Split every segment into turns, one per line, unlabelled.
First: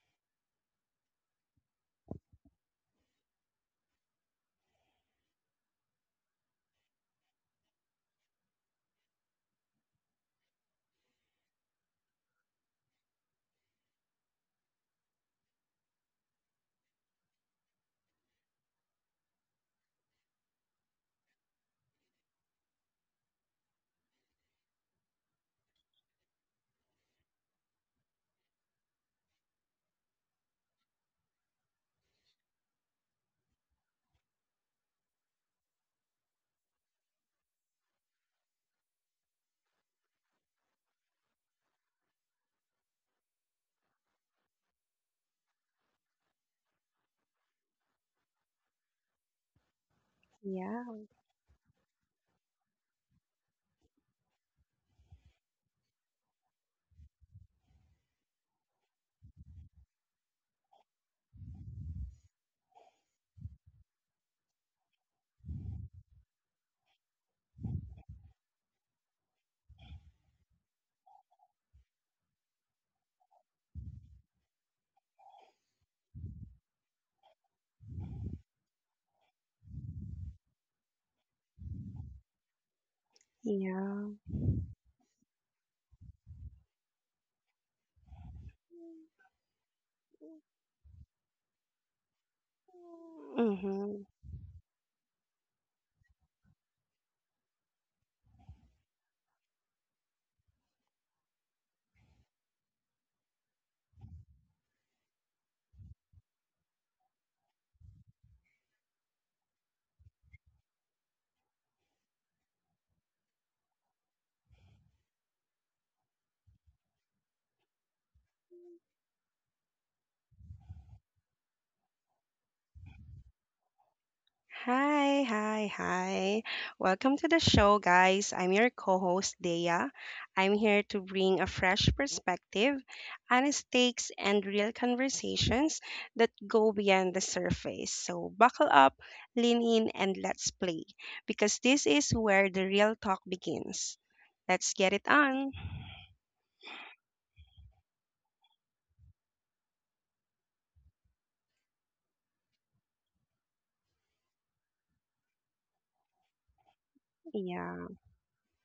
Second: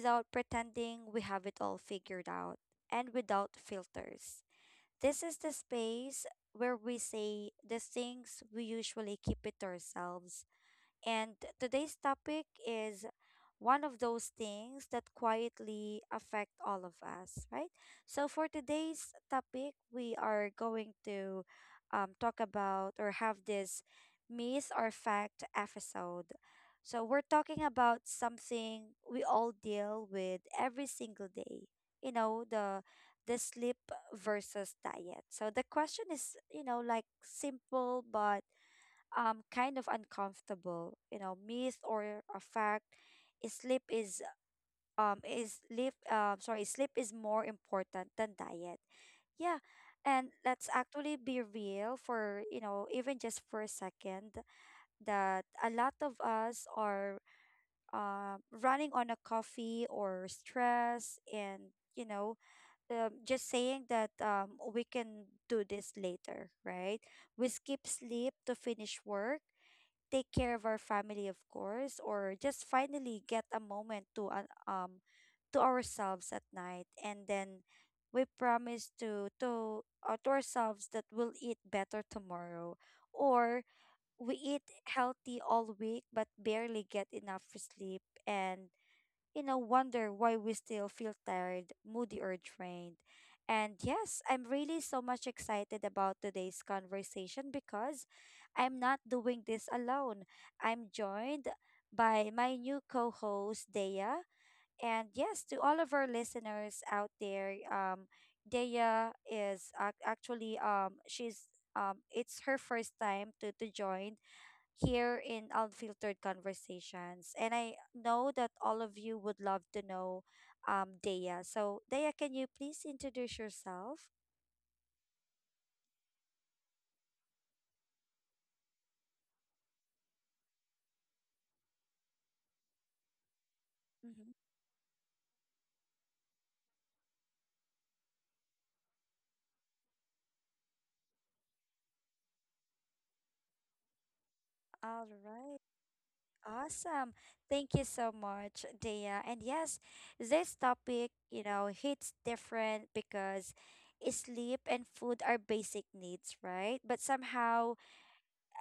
without pretending we have it all figured out, and without filters. This is the space where we say the things we usually keep it to ourselves, and today's topic is one of those things that quietly affect all of us, right? So for today's topic, we are going to talk about or have this myth or fact episode. So we're talking about something we all deal with every single day. You know, the sleep versus diet. So the question is, you know, like simple but kind of uncomfortable, you know, myth or a fact: is sleep is is sleep sorry sleep is more important than diet. Yeah. And let's
Yeah.
actually be real for, you know, even just for a second that a lot of us are running on a coffee or stress, and, you know, just saying that, we can do this later, right? We skip sleep to finish work, take care of our family, of course, or just finally get a moment to ourselves at night, and then we promise to ourselves that we'll eat better tomorrow, or
Yeah.
we eat healthy all week but barely get enough sleep, and, you know, wonder why we still feel tired, moody, or drained. And
Mm-hmm.
yes, I'm really so much excited about today's conversation because I'm not doing this alone. I'm joined by my new co host, Dea. And yes, to all of our listeners out there, Dea is actually, she's. It's her first time to join here in Unfiltered Conversations. And I know that all of you would love to know, Dea. So, Dea, can you please introduce yourself?
Hi, hi, hi. Welcome to the show, guys. I'm your co host, Dea. I'm here to bring a fresh perspective, honest takes,
Mhm.
and real conversations that go beyond the surface. So, buckle up, lean in, and let's play because this is where the real talk begins. Let's get it
All
on.
right. Awesome. Thank you so much, Dea. And yes, this topic, you know, hits different because sleep and food are basic needs, right? But somehow,
Yeah,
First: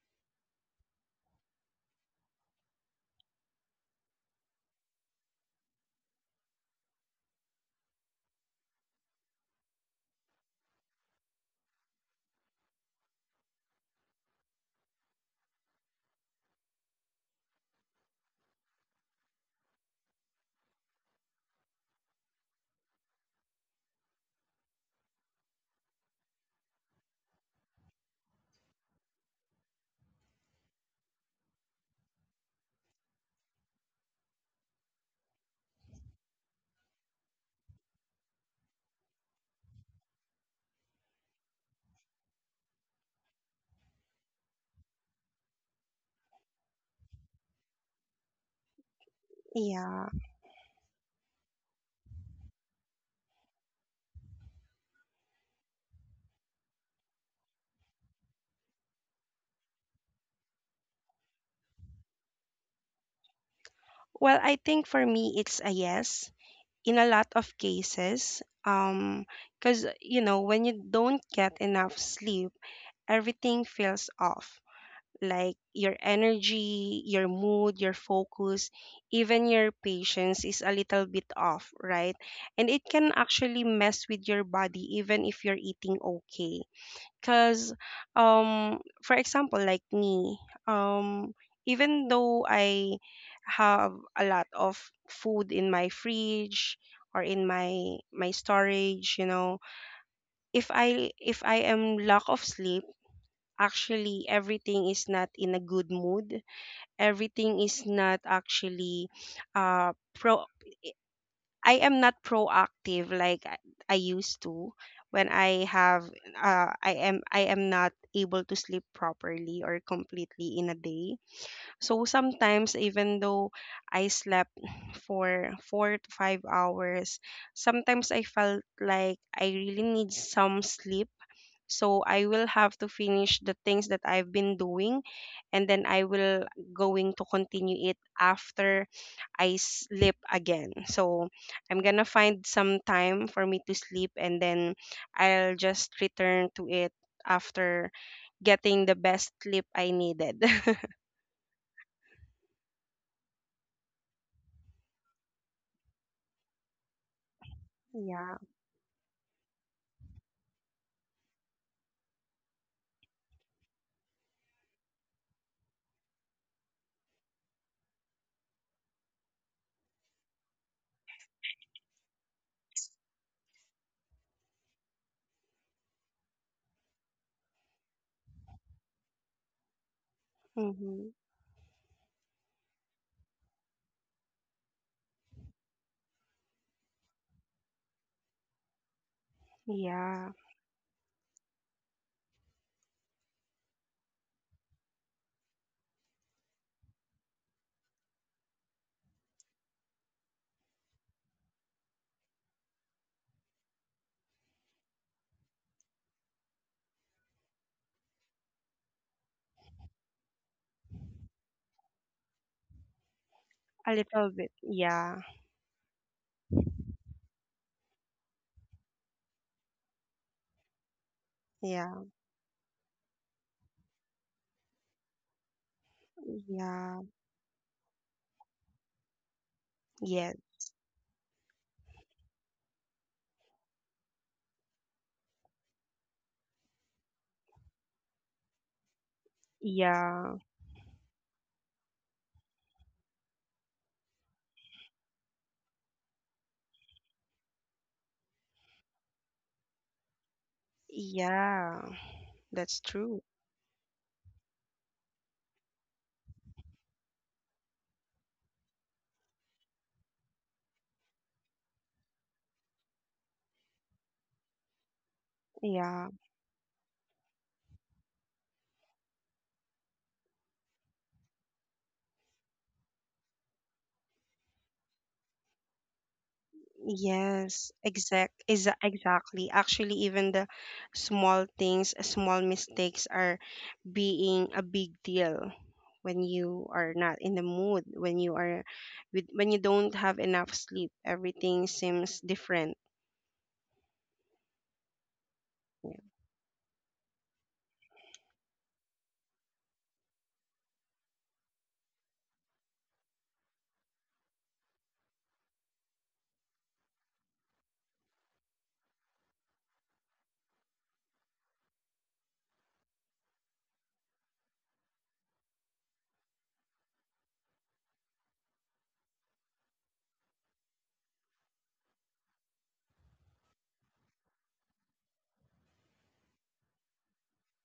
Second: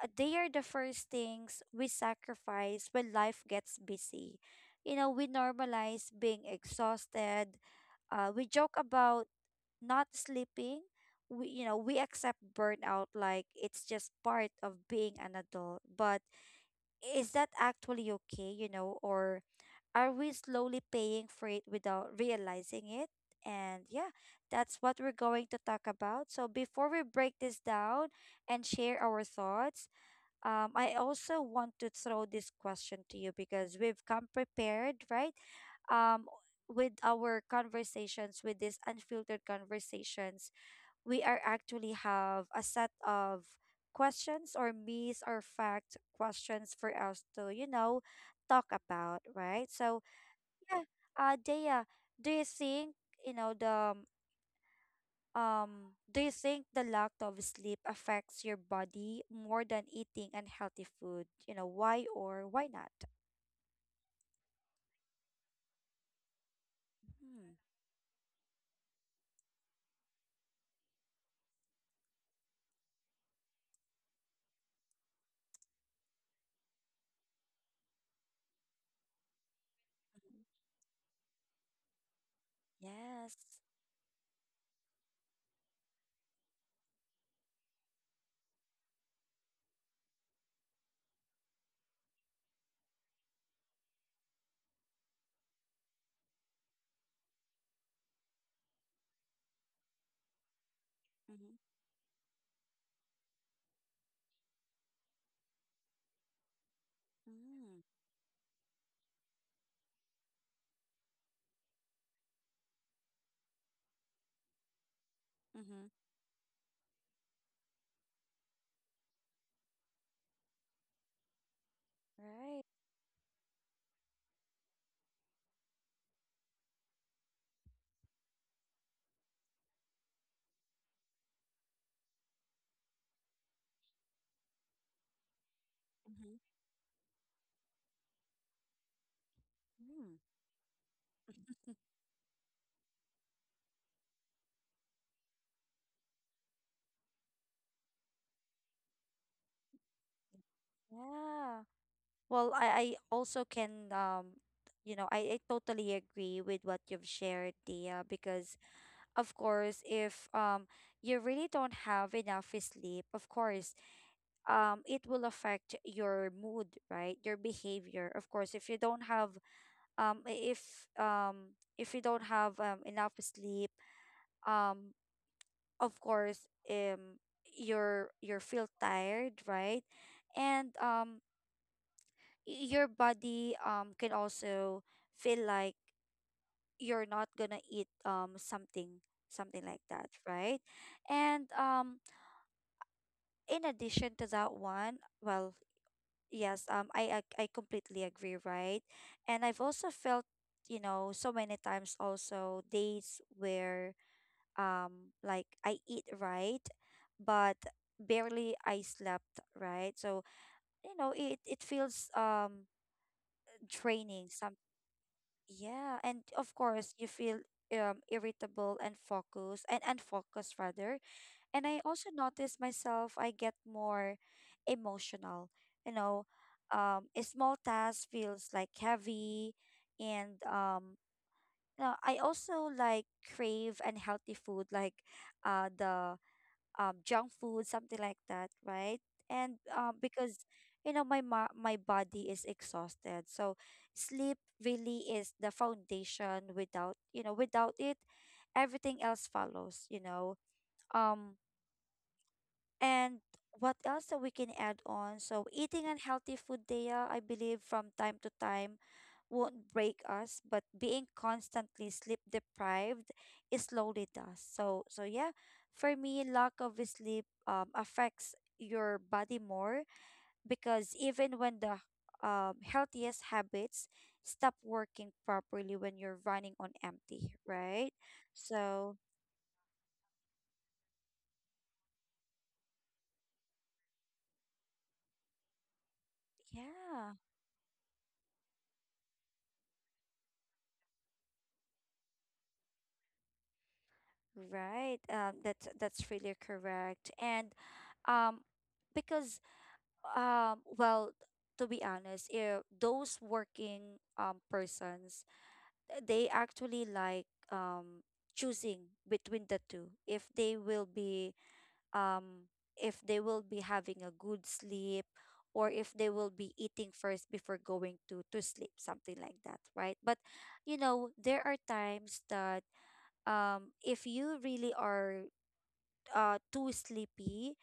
they are the first things we sacrifice when life gets busy. You know, we normalize being exhausted. We joke about not sleeping. We accept burnout like it's just part of being an adult. But is that actually okay, you know, or are we slowly paying for it without realizing it? And yeah, that's what we're going to talk about. So before we break this down and share our thoughts, I also want to throw this question to you because we've come prepared, right? Um, with our conversations, with these unfiltered conversations, we are actually have a set of questions or myths or fact questions for us to, you know, talk about, right? So
yeah.
yeah, Dea, do you think you know the um, do you think the lack of sleep affects your body more than eating unhealthy food? You know, why or why not?
Well, I think for me, it's a yes, in a lot
Hmm.
of cases, because you know, when you don't get enough sleep, everything feels off, like your energy, your mood, your focus, even your
Mhm.
patience is a little bit off, right? And it can
Yes.
actually mess with your body even if you're eating okay, because, for example, like me, um, even though I have a lot of food in my fridge or in my storage, you know, if
Mm-hmm.
I am lack of sleep, actually everything is not in a good mood. Everything
Mm.
is not actually pro. I am not proactive like I used to when I
Mm-hmm.
have I am not able to sleep properly or completely in a day. So
Right.
sometimes even though I slept for 4 to 5 hours, sometimes I felt like I really need some sleep. So I will have to finish the things that I've been doing and then I
Mm-hmm.
will going to continue it after I sleep
Mm.
again. So I'm gonna find some time for me to sleep and then I'll just return to it after getting the best sleep I needed.
Yeah. Well, I also can you know, I totally agree with what you've shared, Dia,
Yeah.
because of course if you really don't have enough sleep, of course, it will affect your mood, right? Your behavior. Of course, if you don't have if you don't have, enough sleep, um of course, um you feel tired, right? And
Hmm.
your body can also feel like you're not gonna eat something like that,
Yeah.
right? And in addition to that one, well, yes, I completely agree, right? And I've also felt, you know, so many times also days where like I eat right, but barely I slept, right? So, you know, it feels
A
draining
little bit.
some.
Yeah.
Yeah, and of course you feel irritable and focus and unfocused rather. And I
Yeah.
also notice myself, I get more emotional. You know,
Yeah.
a small task feels like heavy.
Yeah.
And, you know, I also like crave unhealthy food, like the junk food, something like that, right? And,
Yeah.
because, you know, my body is exhausted. So sleep really is the foundation. Without, you know, without it, everything else follows, you know. Um,
Yeah. That's
and
true.
what else that we can add on? So eating unhealthy food, Dea, I believe from time to time won't break us, but being constantly sleep deprived, it slowly does. Yeah, for
Yeah.
me, lack of sleep affects your body more because even when the healthiest habits stop working properly when you're running on empty,
Yes.
right?
Exact. Is
So
exactly. Actually, even the small things, small mistakes are being a big deal when you are
yeah.
not in the mood, when you are with, when you don't have enough sleep, everything seems different.
Right. That's really correct. And um because, well, to be honest, if those working persons, they actually like, choosing between the two. Um if they will be having a good sleep or if they will be eating first before going to sleep, something like that, right? But, you know, there are times that, if you really are too sleepy,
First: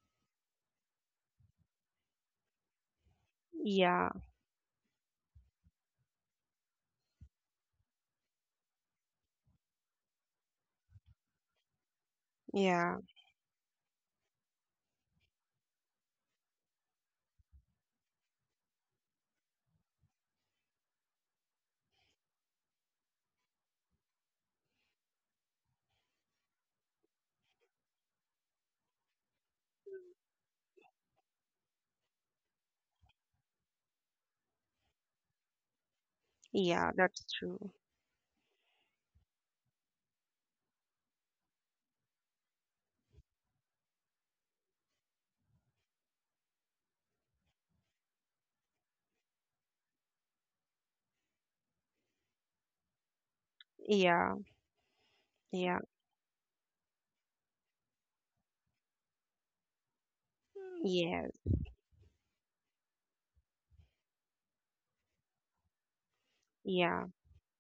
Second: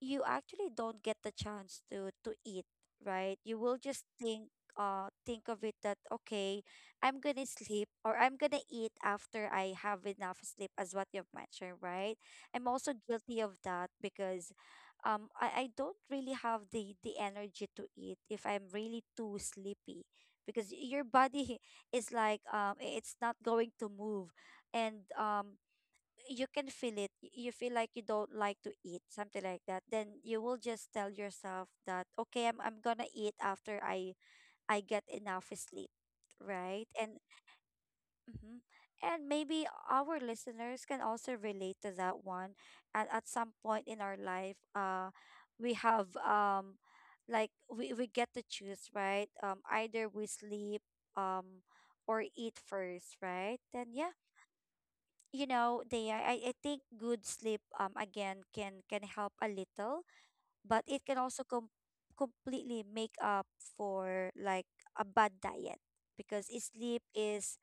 you actually don't get the chance to eat, right? You will just
Yeah,
think of it that, okay, I'm gonna sleep or I'm gonna eat after I have enough sleep as what you've mentioned, right? I'm also
yeah,
guilty of that because, I don't really have the energy to eat if I'm really too sleepy because your body is like it's not going to move, and you can feel it. You feel like you don't like to eat, something like that. Then you will just tell yourself that, okay, I'm gonna eat after I get enough sleep, right?
yeah,
And
that's true.
mhm. And maybe our listeners can also relate to that one. At some point in our life, we have, like we get to choose, right? Either we sleep, um, or eat first, right? Then yeah,
Yeah,
you
yeah,
know, they I, I think good sleep, again, can help a little, but it can
yes,
also completely make up for, like, a bad diet because sleep
yeah,
is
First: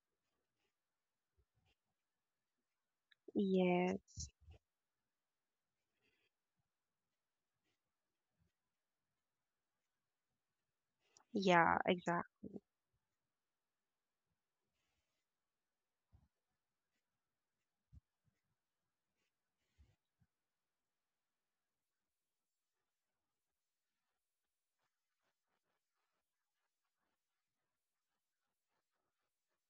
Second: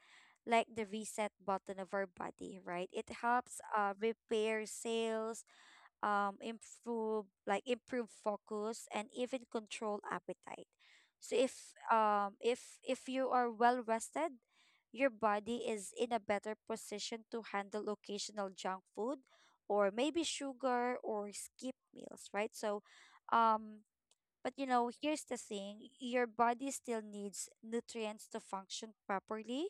like the reset button of our body, right? It helps
yes,
repair cells, improve, like, improve focus and even control appetite. So if,
yeah,
um,
exactly,
if if you are well rested, your body is in a better position to handle occasional junk food or maybe sugar or skip meals, right? Um, but, you know, here's the thing: your body still needs nutrients to function properly.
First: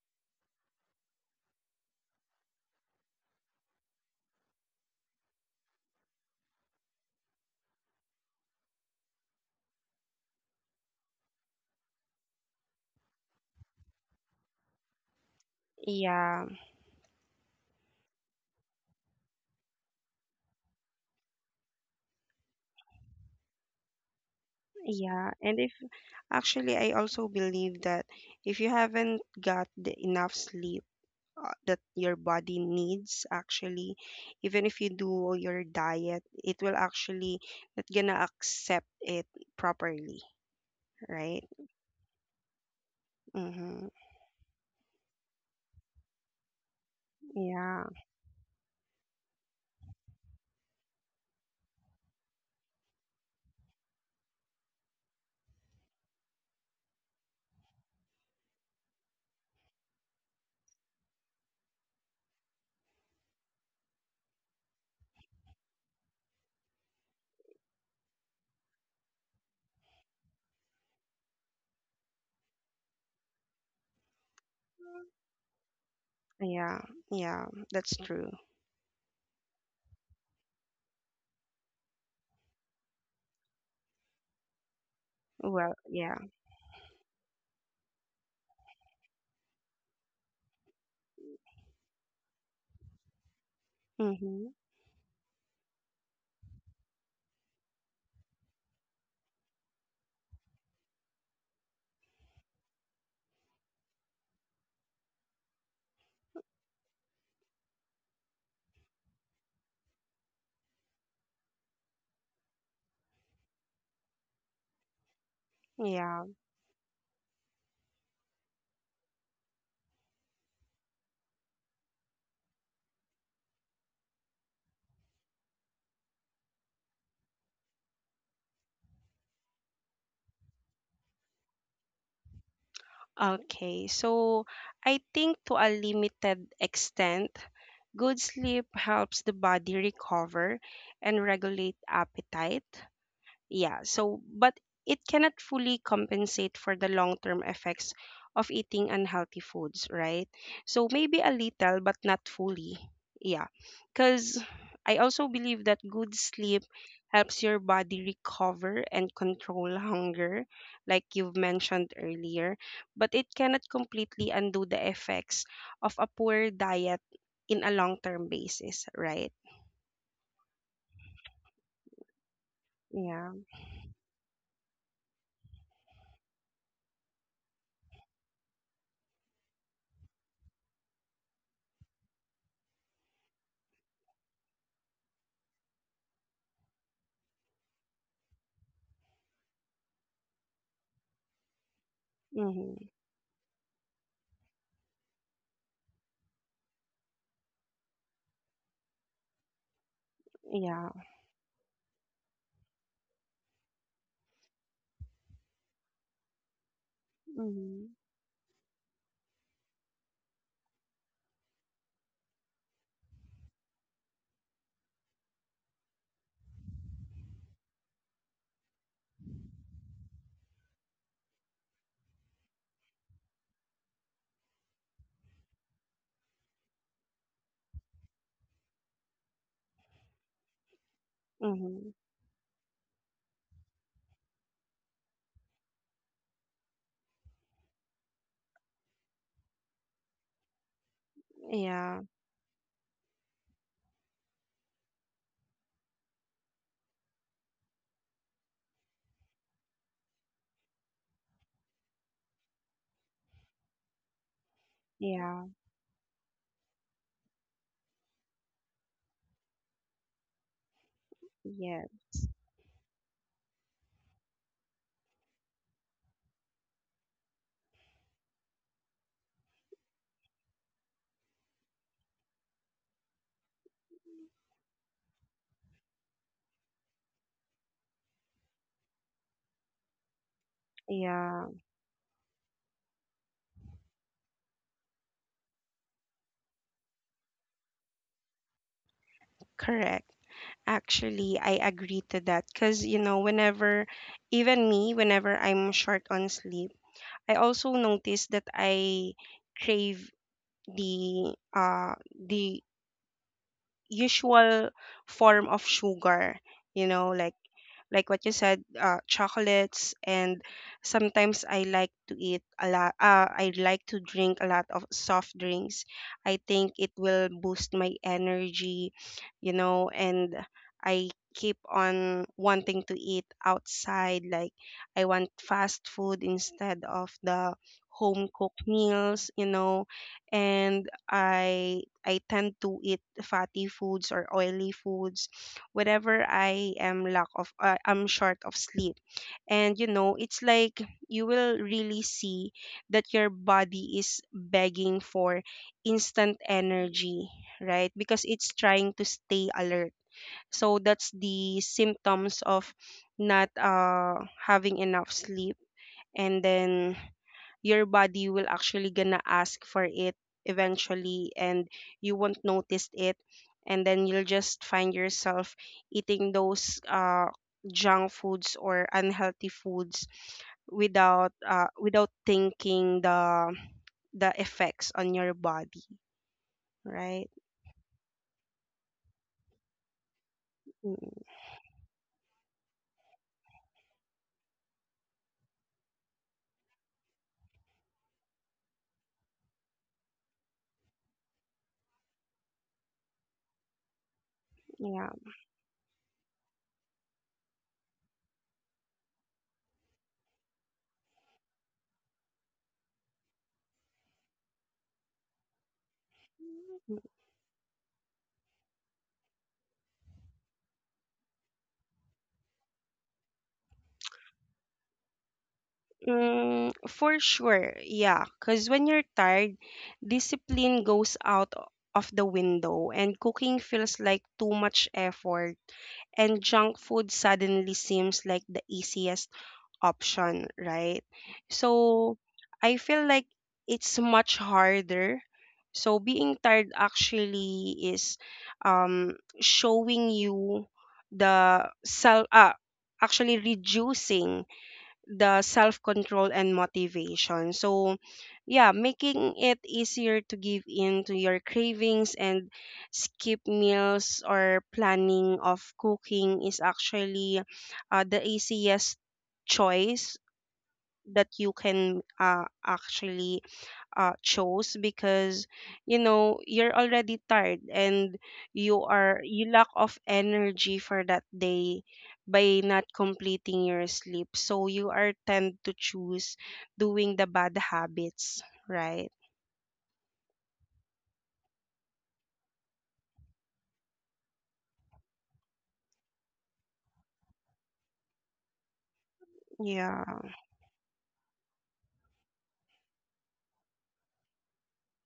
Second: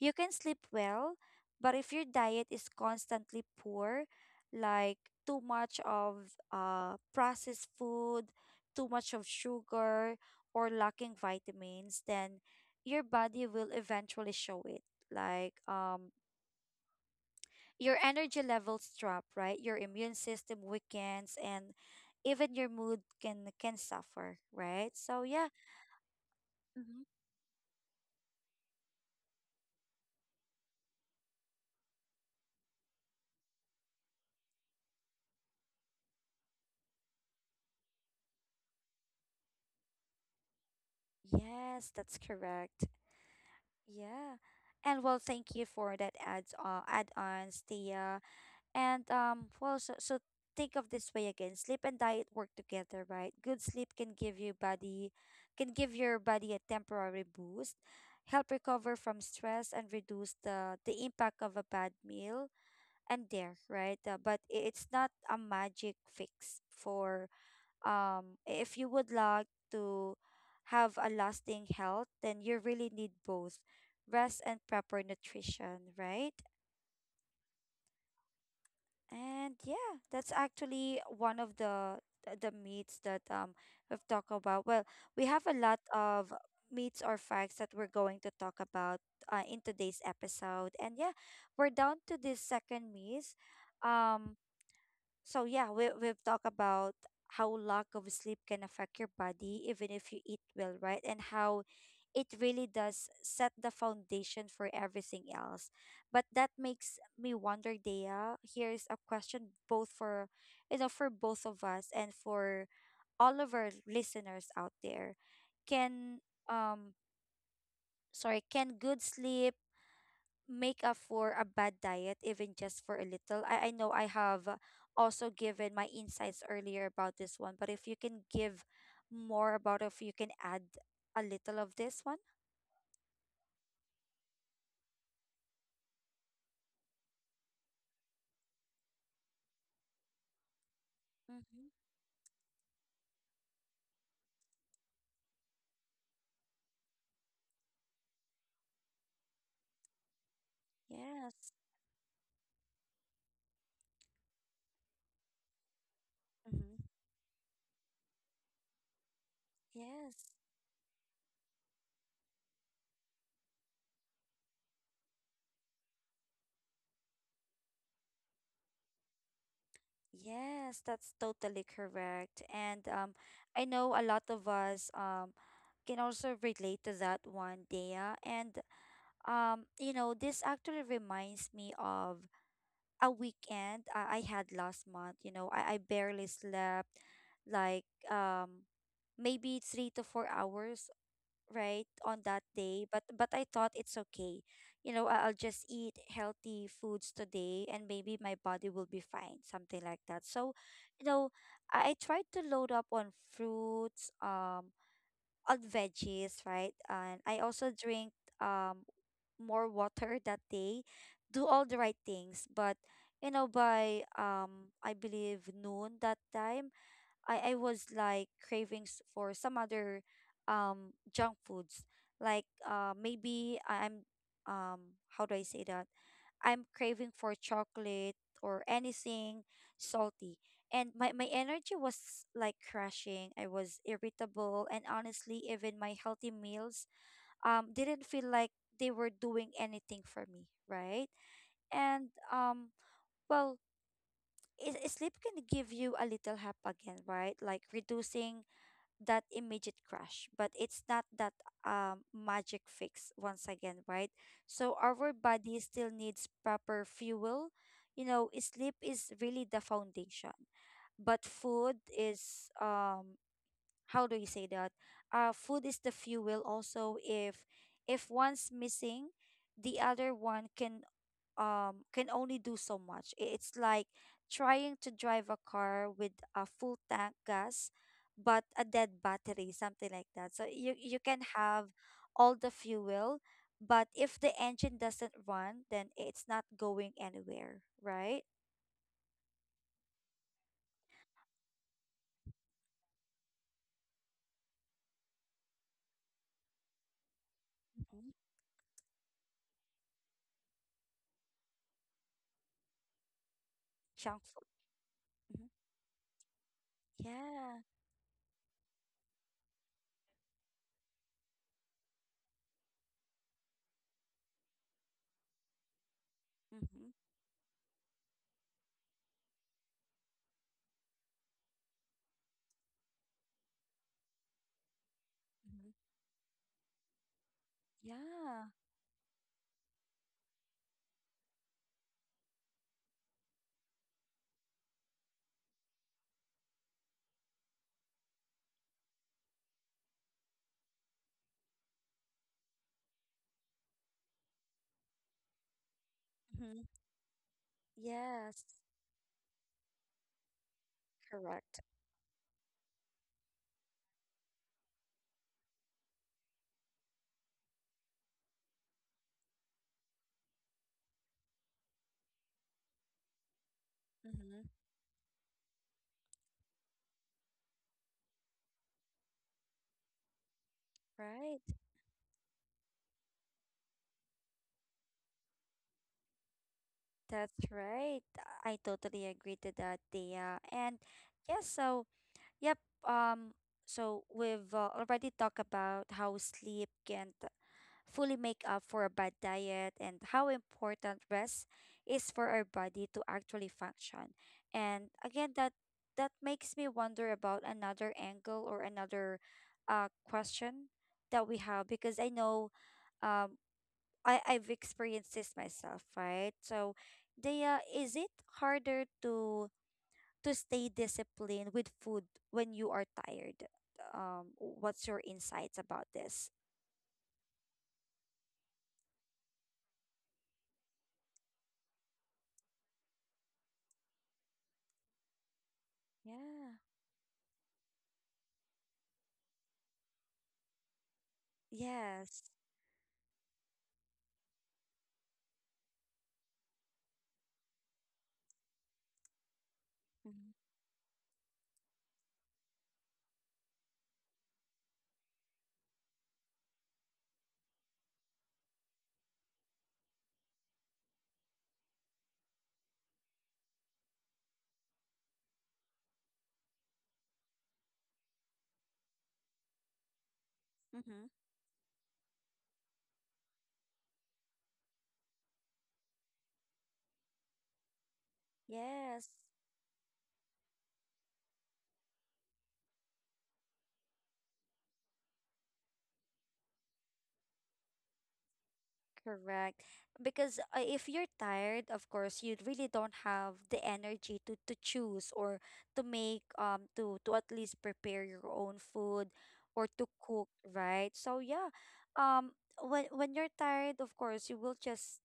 You can sleep well, but if your diet is constantly poor, like too much of, processed food, too much of sugar, or lacking vitamins, then your body will eventually show it. Like,
yeah,
your energy levels drop, right? Your immune system weakens and even your mood can suffer, right? So
yeah.
yeah.
And if actually I
Mhm.
also believe that if you haven't got the enough sleep, that your body needs, actually even if you do your diet, it will actually not gonna accept it properly, right?
Yes, that's correct.
Mm-hmm.
Yeah. And, well, thank you for that adds add-ons,
Yeah,
Thea. And, well, think of this way again. Sleep and diet work together, right? Good sleep can give you body can give your body a temporary boost, help recover from stress and reduce the impact of a bad meal and there, right? But it's not a magic fix for, if you would like to have a lasting health, then you really need both rest and proper nutrition, right?
yeah, yeah, that's true.
And yeah, that's actually one of the the meats that, we've talked about. Well, we have a
Well,
lot
yeah.
of meats or facts that we're going to talk about, in today's episode, and yeah, we're down to this second meat. um
Mm-hmm.
So yeah, we've talked about how lack of sleep can affect your body even if you eat well, right? And how it really does set the foundation for everything else. But that makes me wonder, Dea, here's a question both for, you know, for both of us and for all of our listeners out there. Can
Yeah.
um can good sleep make up for a bad diet, even just for a little? I know I have also given my insights earlier about this one, but if you can give more about, if you can add a little of this one.
Okay, so I think to a limited extent, good sleep helps the body recover and regulate
Mm-hmm.
appetite. Yeah, so but it cannot fully compensate for the long-term effects of eating unhealthy foods, right? So maybe a
Yes.
little but not fully. Yeah. Cuz I also believe that good sleep
Mm-hmm.
helps your body recover and control
Yes.
hunger, like you've mentioned earlier, but it cannot completely undo the effects of a poor diet in a long-term basis, right?
Yes, that's totally correct. And,
Yeah.
I know a lot of us, can also relate to that one, Dea. And, you know, this actually reminds me of a weekend, I had last month. You know, I barely slept, like, maybe 3 to 4 hours right on that day,
Mhm.
but I thought it's okay, you know, I'll just eat healthy foods today and maybe my body will be fine, something like that. So,
Yeah.
you know, I tried to load up on fruits, on veggies, right? And I also
Mhm.
drink um more water that day. Do all the right things, but by I believe noon that time, I was like cravings for some other junk foods. Like maybe I- I'm um how do I say that? I'm craving for chocolate or anything salty. And my energy
Mhm.
was like crashing. I was irritable and honestly even my healthy meals didn't feel like they were doing anything for me, right?
Yeah,
And well, sleep can give you a little help again, right? Like reducing that immediate crash, but it's not that magic fix once again, right? So our
yeah,
body still needs proper fuel. You know, sleep is really the foundation, but food
yeah,
is how do you say that? Food is the fuel. Also, if one's missing, the other one can only do so much. It's like trying to drive a car with a full tank gas but a dead battery, something like that. So you can
yeah,
have all the fuel, but if the engine doesn't run, then it's not going anywhere, right?
correct. Actually, I agree to that because, you know, whenever, even me, whenever I'm short on sleep, I also
Mm-hmm.
notice that I crave the uh the
Junk food.
usual
Hmm.
form of sugar, you know,
Yeah.
like what you said, chocolates, and sometimes I like to eat a lot. I like to drink a lot of soft drinks. I think
Mm-hmm.
it will boost my energy, you know, and I keep on wanting to eat outside. Like I want
Hmm.
fast food instead of the home
Yeah.
cooked meals, you know, and I tend to eat fatty foods or oily foods whenever I am lack of I'm short of sleep. And you know, it's like you will really see that your body is begging for instant
Mm-hmm.
energy, right? Because
Yes.
it's trying to stay alert. So that's the
Correct.
symptoms of not having enough sleep, and then your body will actually gonna ask for it eventually and you won't notice it, and then you'll
Mm-hmm.
just find yourself eating those junk foods or unhealthy foods without
Right.
without thinking the effects on your body, right?
That's right. I totally agree to that, Thea. And
Mm,
yes, so yep. Um, so we've already talked about how sleep can't fully make up for a bad diet and how important rest is for our body to actually function. And
yeah.
again, that makes me wonder about another angle or another question that we have because I know um I've experienced this myself, right? So, Dea, is it harder to stay disciplined with food when you are tired? What's your insights about this?
Mm, for sure, yeah. Because when you're tired, discipline goes out of the window, and cooking feels like too much effort, and
Yeah.
junk food suddenly seems like the easiest option, right? So
Yes.
I feel like it's much harder. So being tired actually is, showing
Mhm.
you the self, actually reducing the self control and motivation. So, yeah, making it easier to give in to your cravings and skip meals or planning of cooking is actually the easiest choice
Mm-hmm.
that you can actually chose because you know you're already tired and you
Yes.
are you lack of energy for that day by not completing your sleep, so you are tend to choose doing the bad habits, right?
Correct. Because if you're tired, of course, you really don't have the energy to choose or to make to at least prepare your own food or to
Yeah,
cook, right? So yeah, um when you're tired, of course, you will just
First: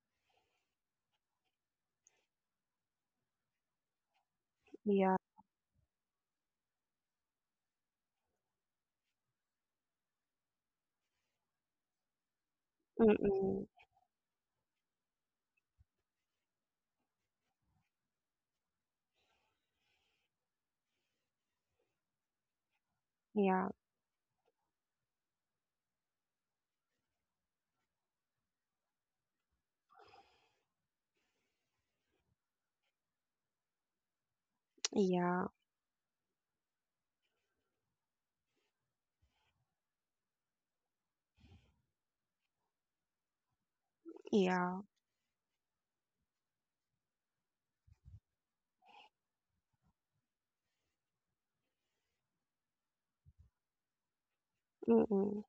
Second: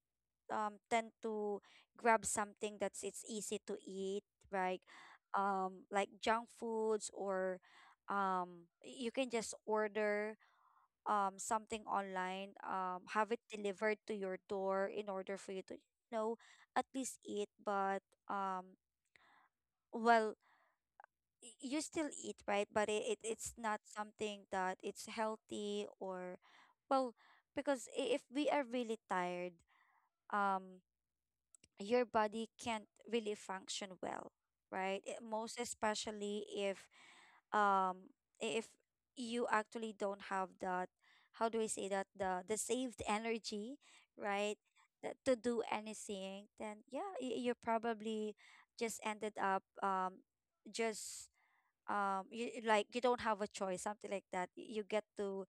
tend to grab something that's it's easy to eat, right?
yeah.
Like junk foods or you can just order something online, have it
Mm-mm.
delivered to your door in order for you to, you know, at least eat, but um well you still eat, right? But it's
Yeah,
not something that it's healthy or well, because if we are really tired, um your body can't really function well, right? It-
yeah,
most especially um if you actually don't have that how do I say that the saved energy right
yeah.
that to do anything then yeah you probably just ended up just you like you don't have a choice something like that. You get
Mm-mm.
to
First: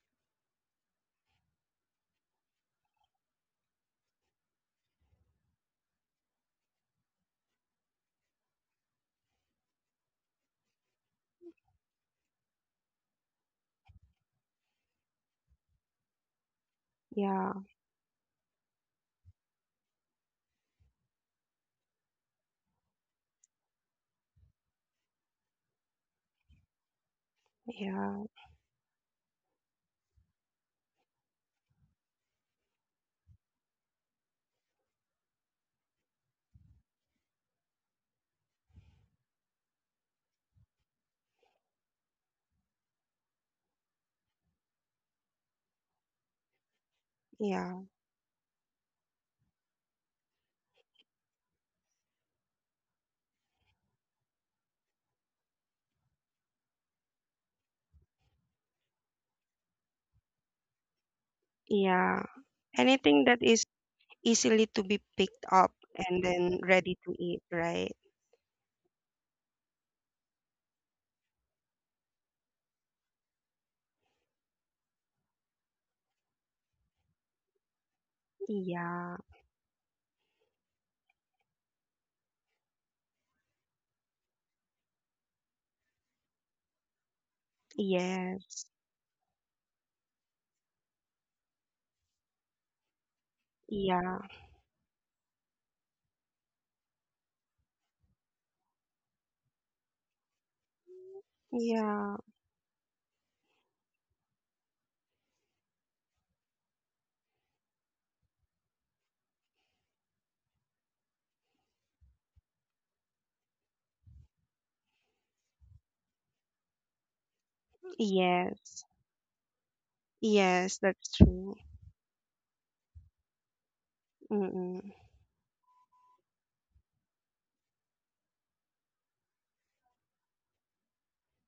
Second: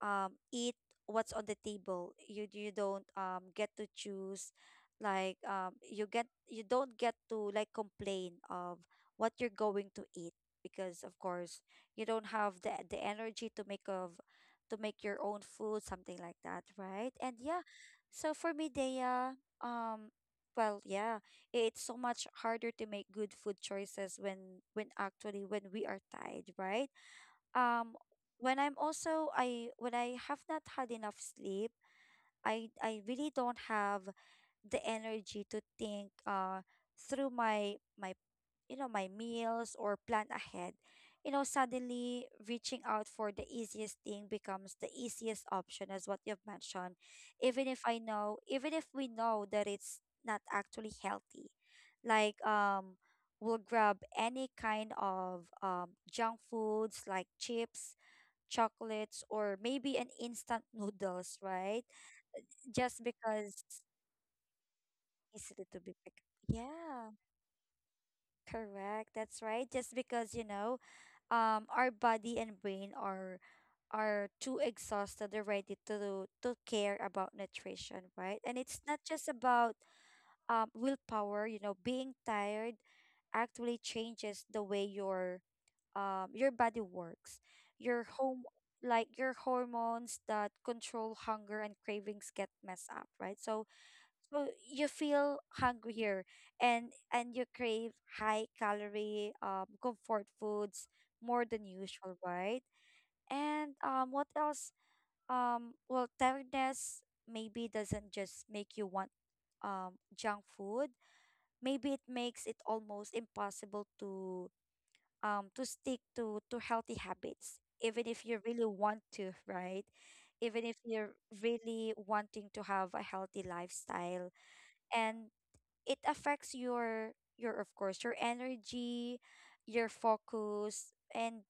eat what's on the table. You don't get to choose, like you get you don't get to like complain of what you're going to eat because of course you don't have the energy to make your own food something like that, right? And
Yeah,
yeah, so for me, Dea, um, yeah, it's so much harder to make good food choices when actually when we are tired, right? um
yeah,
when I'm also I when I have not had enough sleep I really don't have the energy to think through my my you know my meals or plan ahead. You know, suddenly reaching out for the easiest thing becomes the easiest option as what you've mentioned. Even
yeah,
if I know, even if we know that it's not actually healthy. Like we'll grab any kind of junk foods like chips, chocolates or maybe an instant noodles, right?
yeah,
Just
anything that
because
is easily to be picked
easily
up
to be picked.
and then ready
Yeah,
to eat, right?
correct. That's right. Just because, you know, our body and brain are too exhausted already to care about nutrition, right? And it's not
Yeah.
just about willpower, you know, being tired actually changes the way your body works. Your home
Yes.
like Your hormones that control hunger and cravings get messed up, right? So
Yeah.
so you feel hungrier and you crave high calorie comfort foods more than usual,
Yeah.
right? And what else? Tiredness maybe doesn't just make you want junk food. Maybe it makes it almost impossible to stick to healthy habits even if you really
Yes.
want to, right? Even if
Yes, that's
you're
true.
really wanting to have a healthy lifestyle
Mm-mm.
and it affects your of course your energy your focus and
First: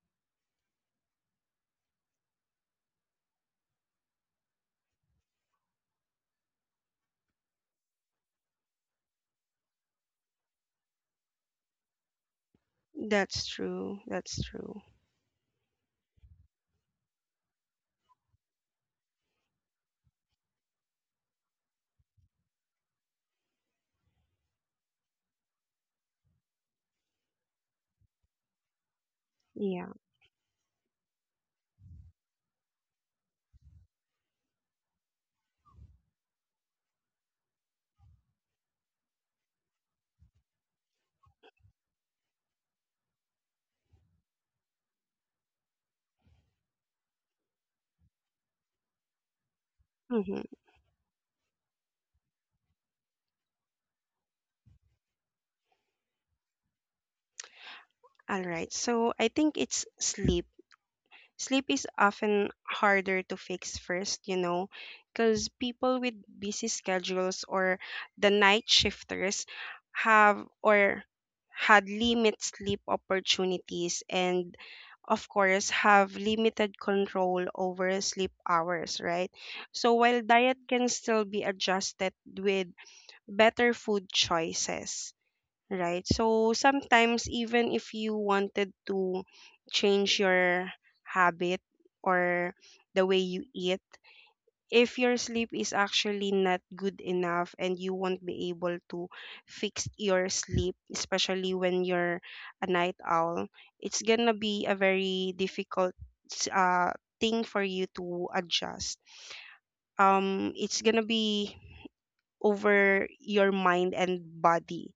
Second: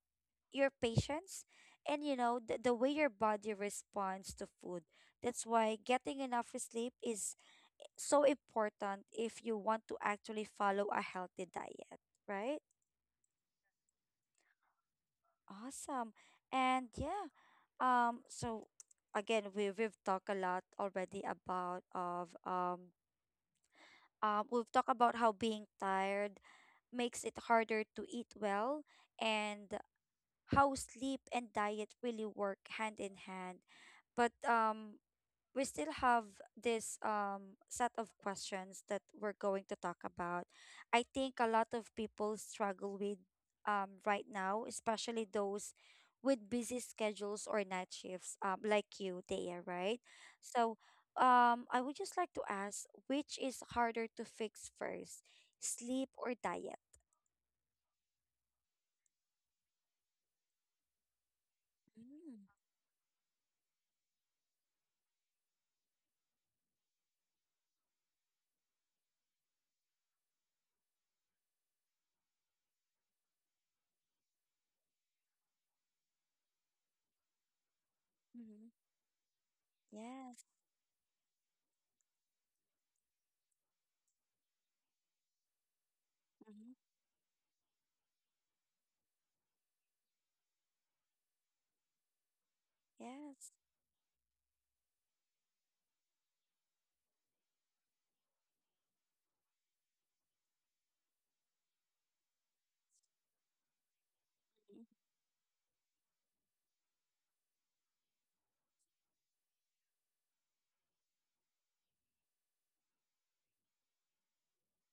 your patience and you know the way your body responds to food. That's why getting enough sleep is so important if you want to actually follow a healthy diet, right?
That's true. That's true.
Awesome. And yeah, so again we've talked a lot already about of we've talked about how being tired makes it harder to eat well and
Yeah.
how sleep and diet really work hand in hand. But we still have this set of questions that we're going to talk about. I think a lot of people struggle with right now, especially those with busy schedules or night shifts, like you, Thea, right?
Mm-hmm.
So I would just like to ask which is harder to fix first, sleep or diet?
All right. So I think it's sleep. Sleep is
Hmm.
often harder to fix first, you know, because people with busy schedules or the night shifters have or had limited sleep opportunities and of course, have limited control over sleep
Mm-hmm.
hours, right? So while
Yes.
diet can still be adjusted with better food choices, right? So
Mm-hmm.
sometimes even if you wanted to change your habit or the way you
Yes.
eat, if your sleep is actually not good enough and you won't be able to fix your sleep, especially when you're a night owl, it's gonna be a
Mm-hmm.
very difficult s- uh, thing for you to adjust. It's gonna be over your mind and body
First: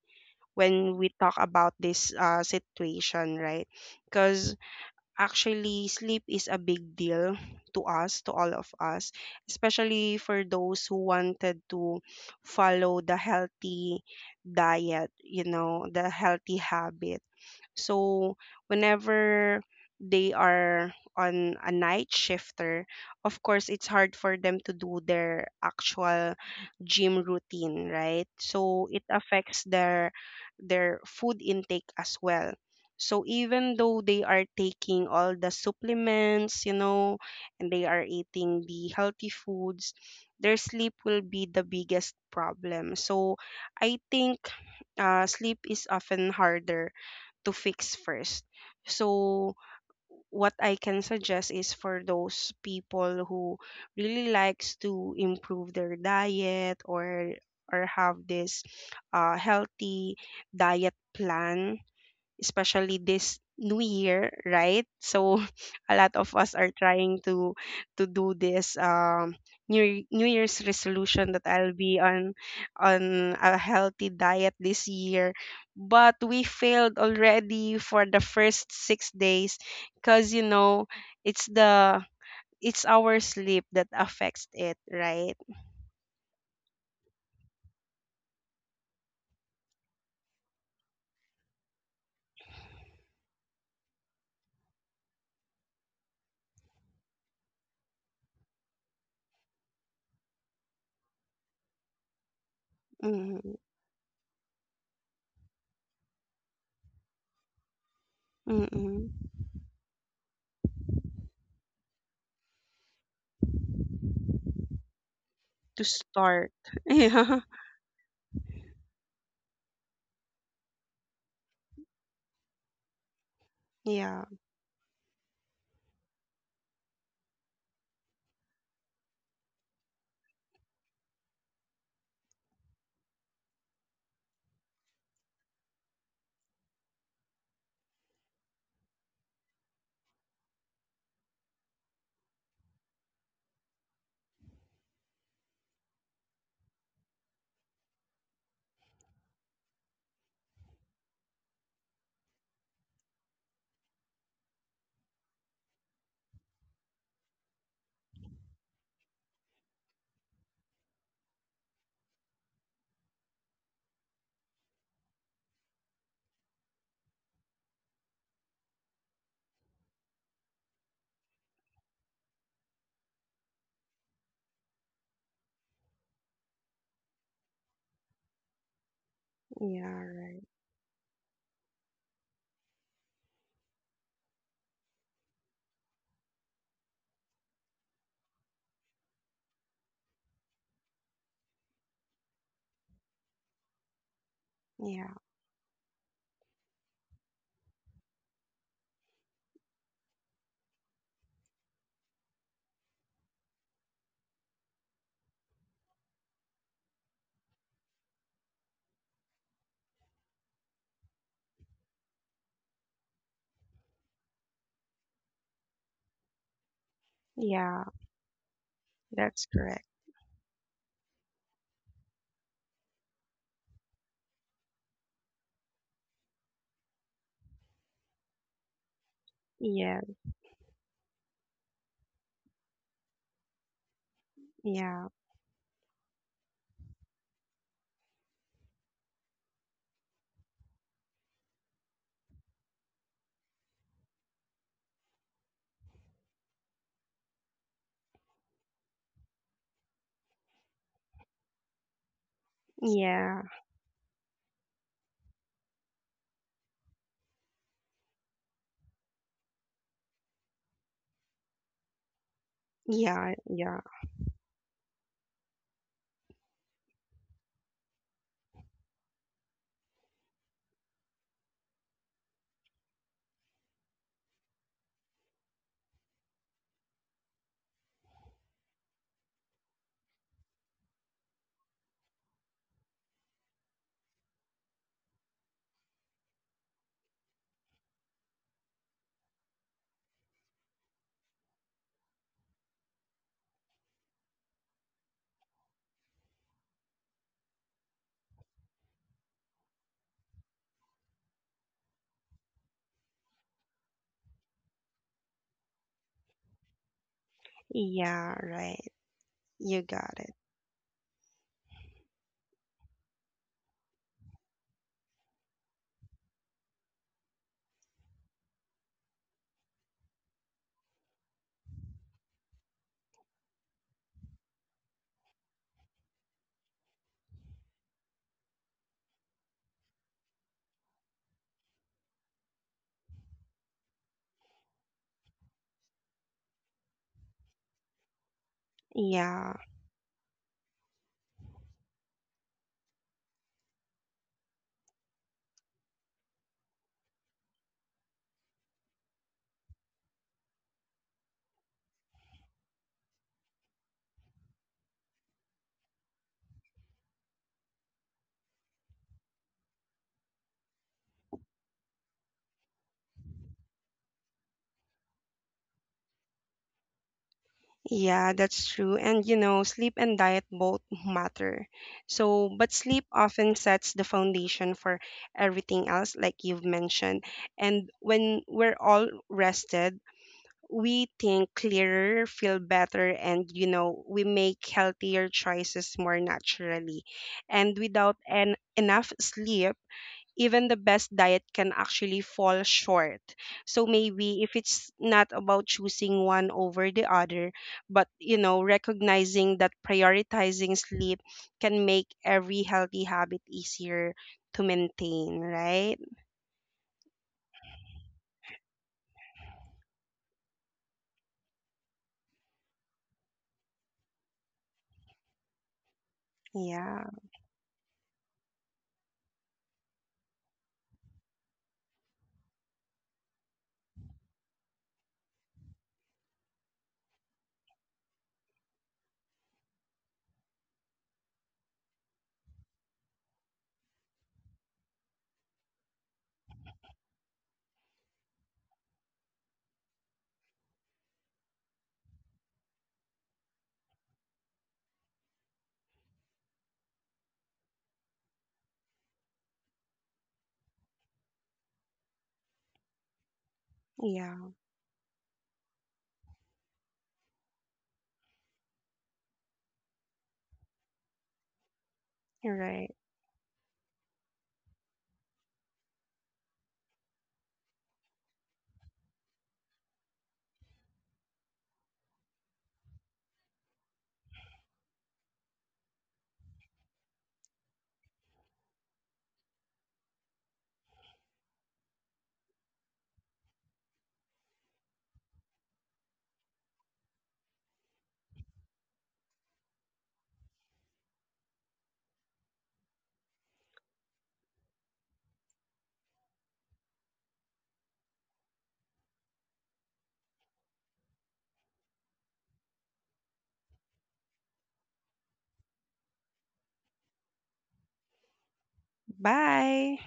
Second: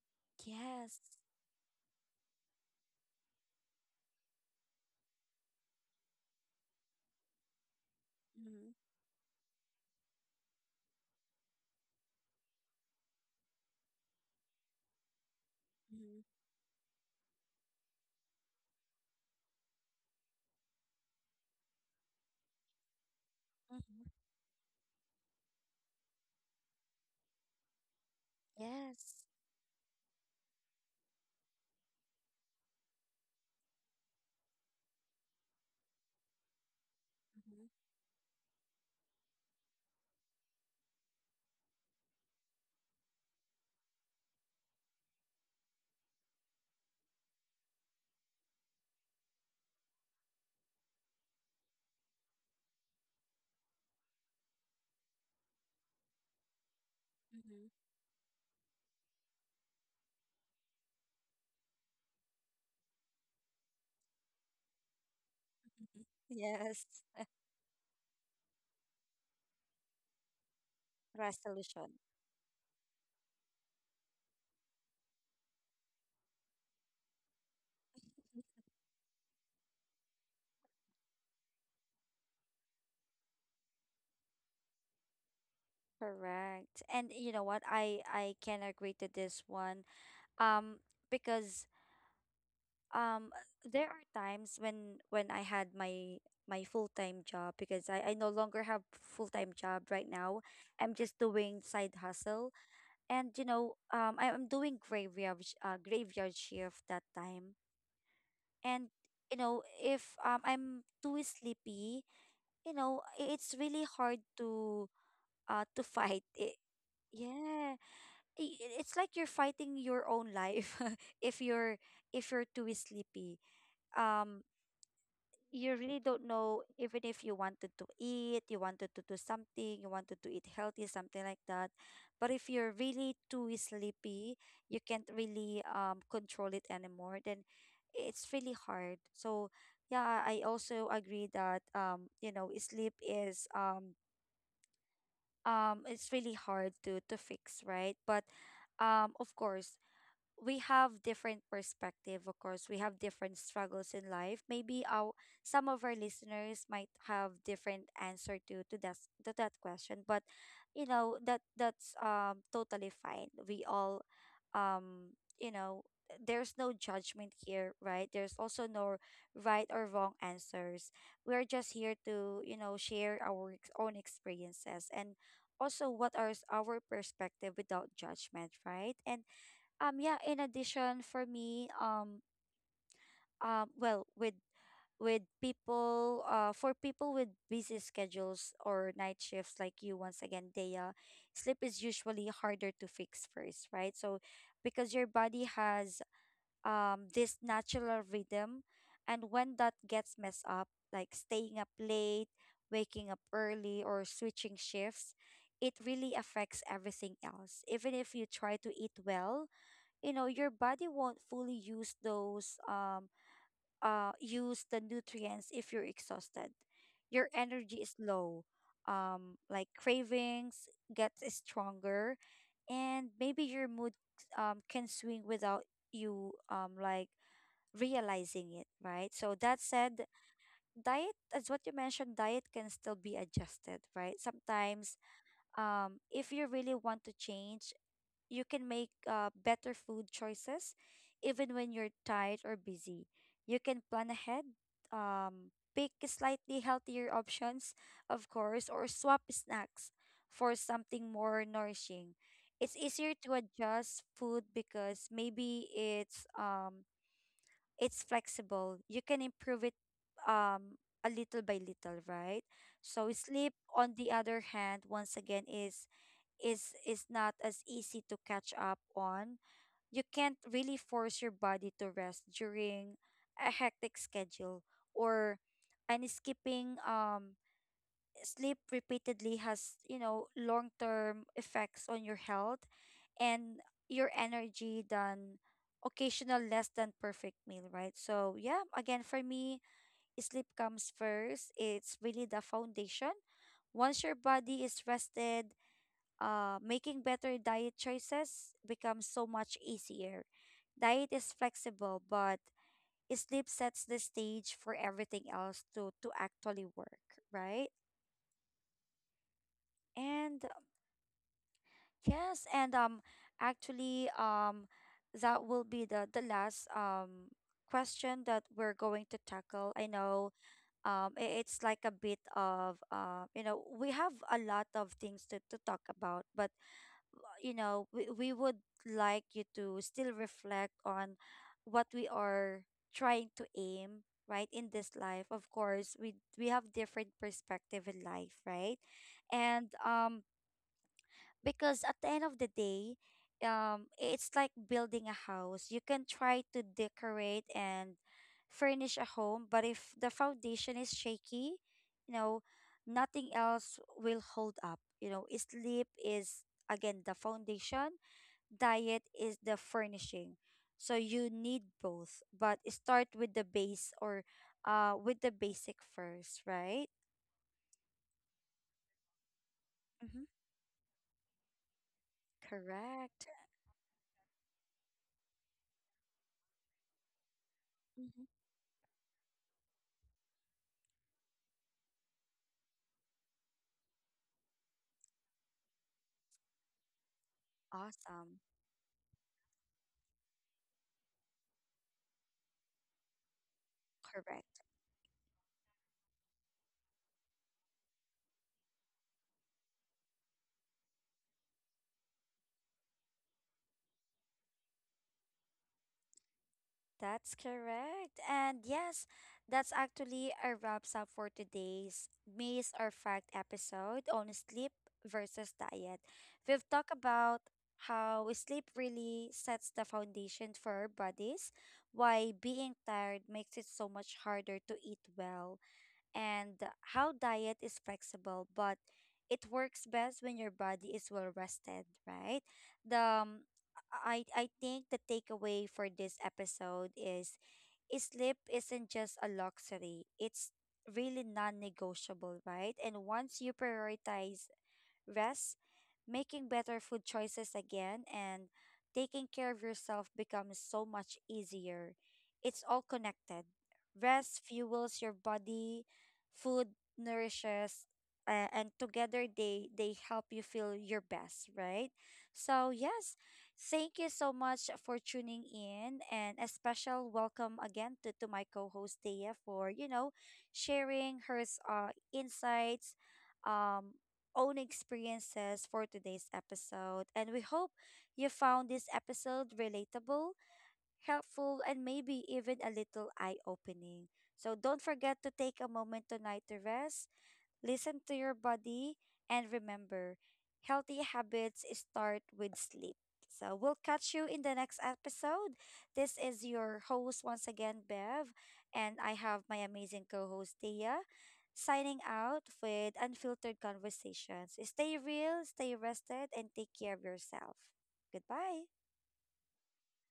when
Yes.
we talk about this situation, right? Because actually, sleep is a big deal to us, to all of
Mm-hmm.
us, especially for those who wanted to follow the healthy diet, you know, the
Mm-hmm.
healthy habit. So whenever they are on a night shifter, of course it's
Mm-hmm.
hard for them to do their actual gym routine, right? So it
Yes.
affects their food intake as well. So even though they are taking all the supplements, you know,
Mm-hmm.
and they are eating the healthy foods, their sleep will be the biggest problem. So I think sleep is often harder to fix first. So what I can suggest is for those people who really likes to improve their diet
Mm-hmm.
or have this healthy diet plan, especially this new year, right? So a
Mm-hmm.
lot of us are
Yes.
trying to do this new year's resolution that I'll
Resolution.
be on a healthy diet this year. But we failed already for the first 6 days cuz you know, it's the it's our sleep that affects it, right?
Correct. And you know what? I can agree to this one. Um, because um, there are times when I had my full-time job because I no longer have full-time job right now. I'm just doing side hustle, and you
Mm-hmm.
know I am doing graveyard shift that time. And
Mm-hmm.
you know if I'm too sleepy, you know it's really hard to
To
fight
start.
it. Yeah, it's like you're fighting your own life if you're if you're too sleepy.
Yeah.
um you really don't know. Even if you wanted to eat, you wanted to do something, you wanted to eat healthy something like that, but if you're really too sleepy you can't really control it anymore, then it's really hard. So yeah, I also agree that you know sleep is it's really hard to fix, right? But of course we have different perspective, of course we have different struggles in life. Maybe our some of our listeners might have different answer to to that question. But you know that's totally fine. We all um you know, there's no judgment here, right? There's also no right or wrong answers. We're just here to, you know, share our own experiences, and also what are our perspective without judgment, right? And yeah,
Yeah.
in addition for me, um well with with people for people with busy schedules or night shifts like you once again, Dea, sleep is usually harder to fix first, right? So
Yeah.
because your
Yeah.
body has this natural rhythm, and when that gets messed up, like staying up late, waking up early or switching shifts, it really affects everything else. Even if you try to eat well, you know your body won't fully use those use the nutrients. If you're exhausted, your energy
Yeah.
is low,
That's
like
correct.
cravings gets stronger, and maybe your mood can swing without you realizing it, right? So that
Yeah,
said, diet, as what you mentioned, diet can still be adjusted, right? Sometimes
yeah,
if you really want to change, you can make better food choices even when you're tired or busy. You can plan ahead, pick slightly healthier options, of course, or swap snacks for something more nourishing. It's easier to
yeah,
adjust food because maybe it's flexible. You can improve it um a little by little, right? So
yeah,
sleep
yeah,
on the other hand once again is is not as easy to catch up on. You can't really force your body to rest during a hectic schedule, or and skipping sleep repeatedly has, you know, long-term effects on your health and your energy than occasional less than perfect meal, right? So, yeah, again for me, sleep comes first. It's really the foundation. Once your body is rested, making better diet choices becomes so much easier. Diet is flexible, but sleep sets the stage for everything else to actually work, right?
yeah, right. You got it.
And yes, and actually, that will be the last question that we're going to tackle. I know it's like a bit of you know we have a lot of things to talk about, but you know, we would like you to still reflect on what we are trying to aim, right, in this life. Of course, we have different perspective in life, right?
Yeah,
And because at the end of the day, it's like building a house. You can try to decorate and furnish a home, but if the foundation is shaky, you know, nothing else will hold up. You know, sleep is again the foundation, diet is the furnishing. So you need both, but start with the base, or with the basic first, right?
yeah, that's true. And you know, sleep and
Mm-hmm.
diet both matter. So, but sleep
Correct.
often sets the foundation for everything else, like you've mentioned. And
Mm-hmm.
when we're all rested, we think clearer, feel better, and you know, we make healthier choices more naturally. And without
Awesome.
an enough sleep, even the best diet can actually fall short. So maybe if
Correct.
it's not about choosing one over the other, but you know, recognizing that prioritizing sleep can make every healthy habit easier to maintain, right?
That's correct. And yes, that's actually a wraps up for today's Maze or Fact episode on sleep versus diet. We've talked
Yeah.
about how sleep really sets the foundation for our bodies, why being tired makes it so much harder to eat well, and how diet is flexible, but it works best when your body is well rested, right? The I think the takeaway for this episode is sleep isn't just a luxury. It's really non-negotiable, right? And once you prioritize rest, making better food choices again, and taking care of yourself becomes so much easier. It's all connected. Rest
Yeah.
fuels your body, food nourishes, and together they help you feel your best, right?
Right.
So, yes, thank you so much for tuning in, and a special welcome again to my co-host Thea for, you know, sharing her insights um, own experiences for today's episode. And we hope you found this episode relatable, helpful, and maybe even a little eye opening. So don't forget to take a moment tonight to rest. Listen to your body, and remember, healthy habits start with sleep. So we'll catch you in the next episode. This is your host once again, Bev, and I have my amazing co-host Thea, signing out with unfiltered conversations. Stay real, stay rested, and take care of yourself. Goodbye.
Bye.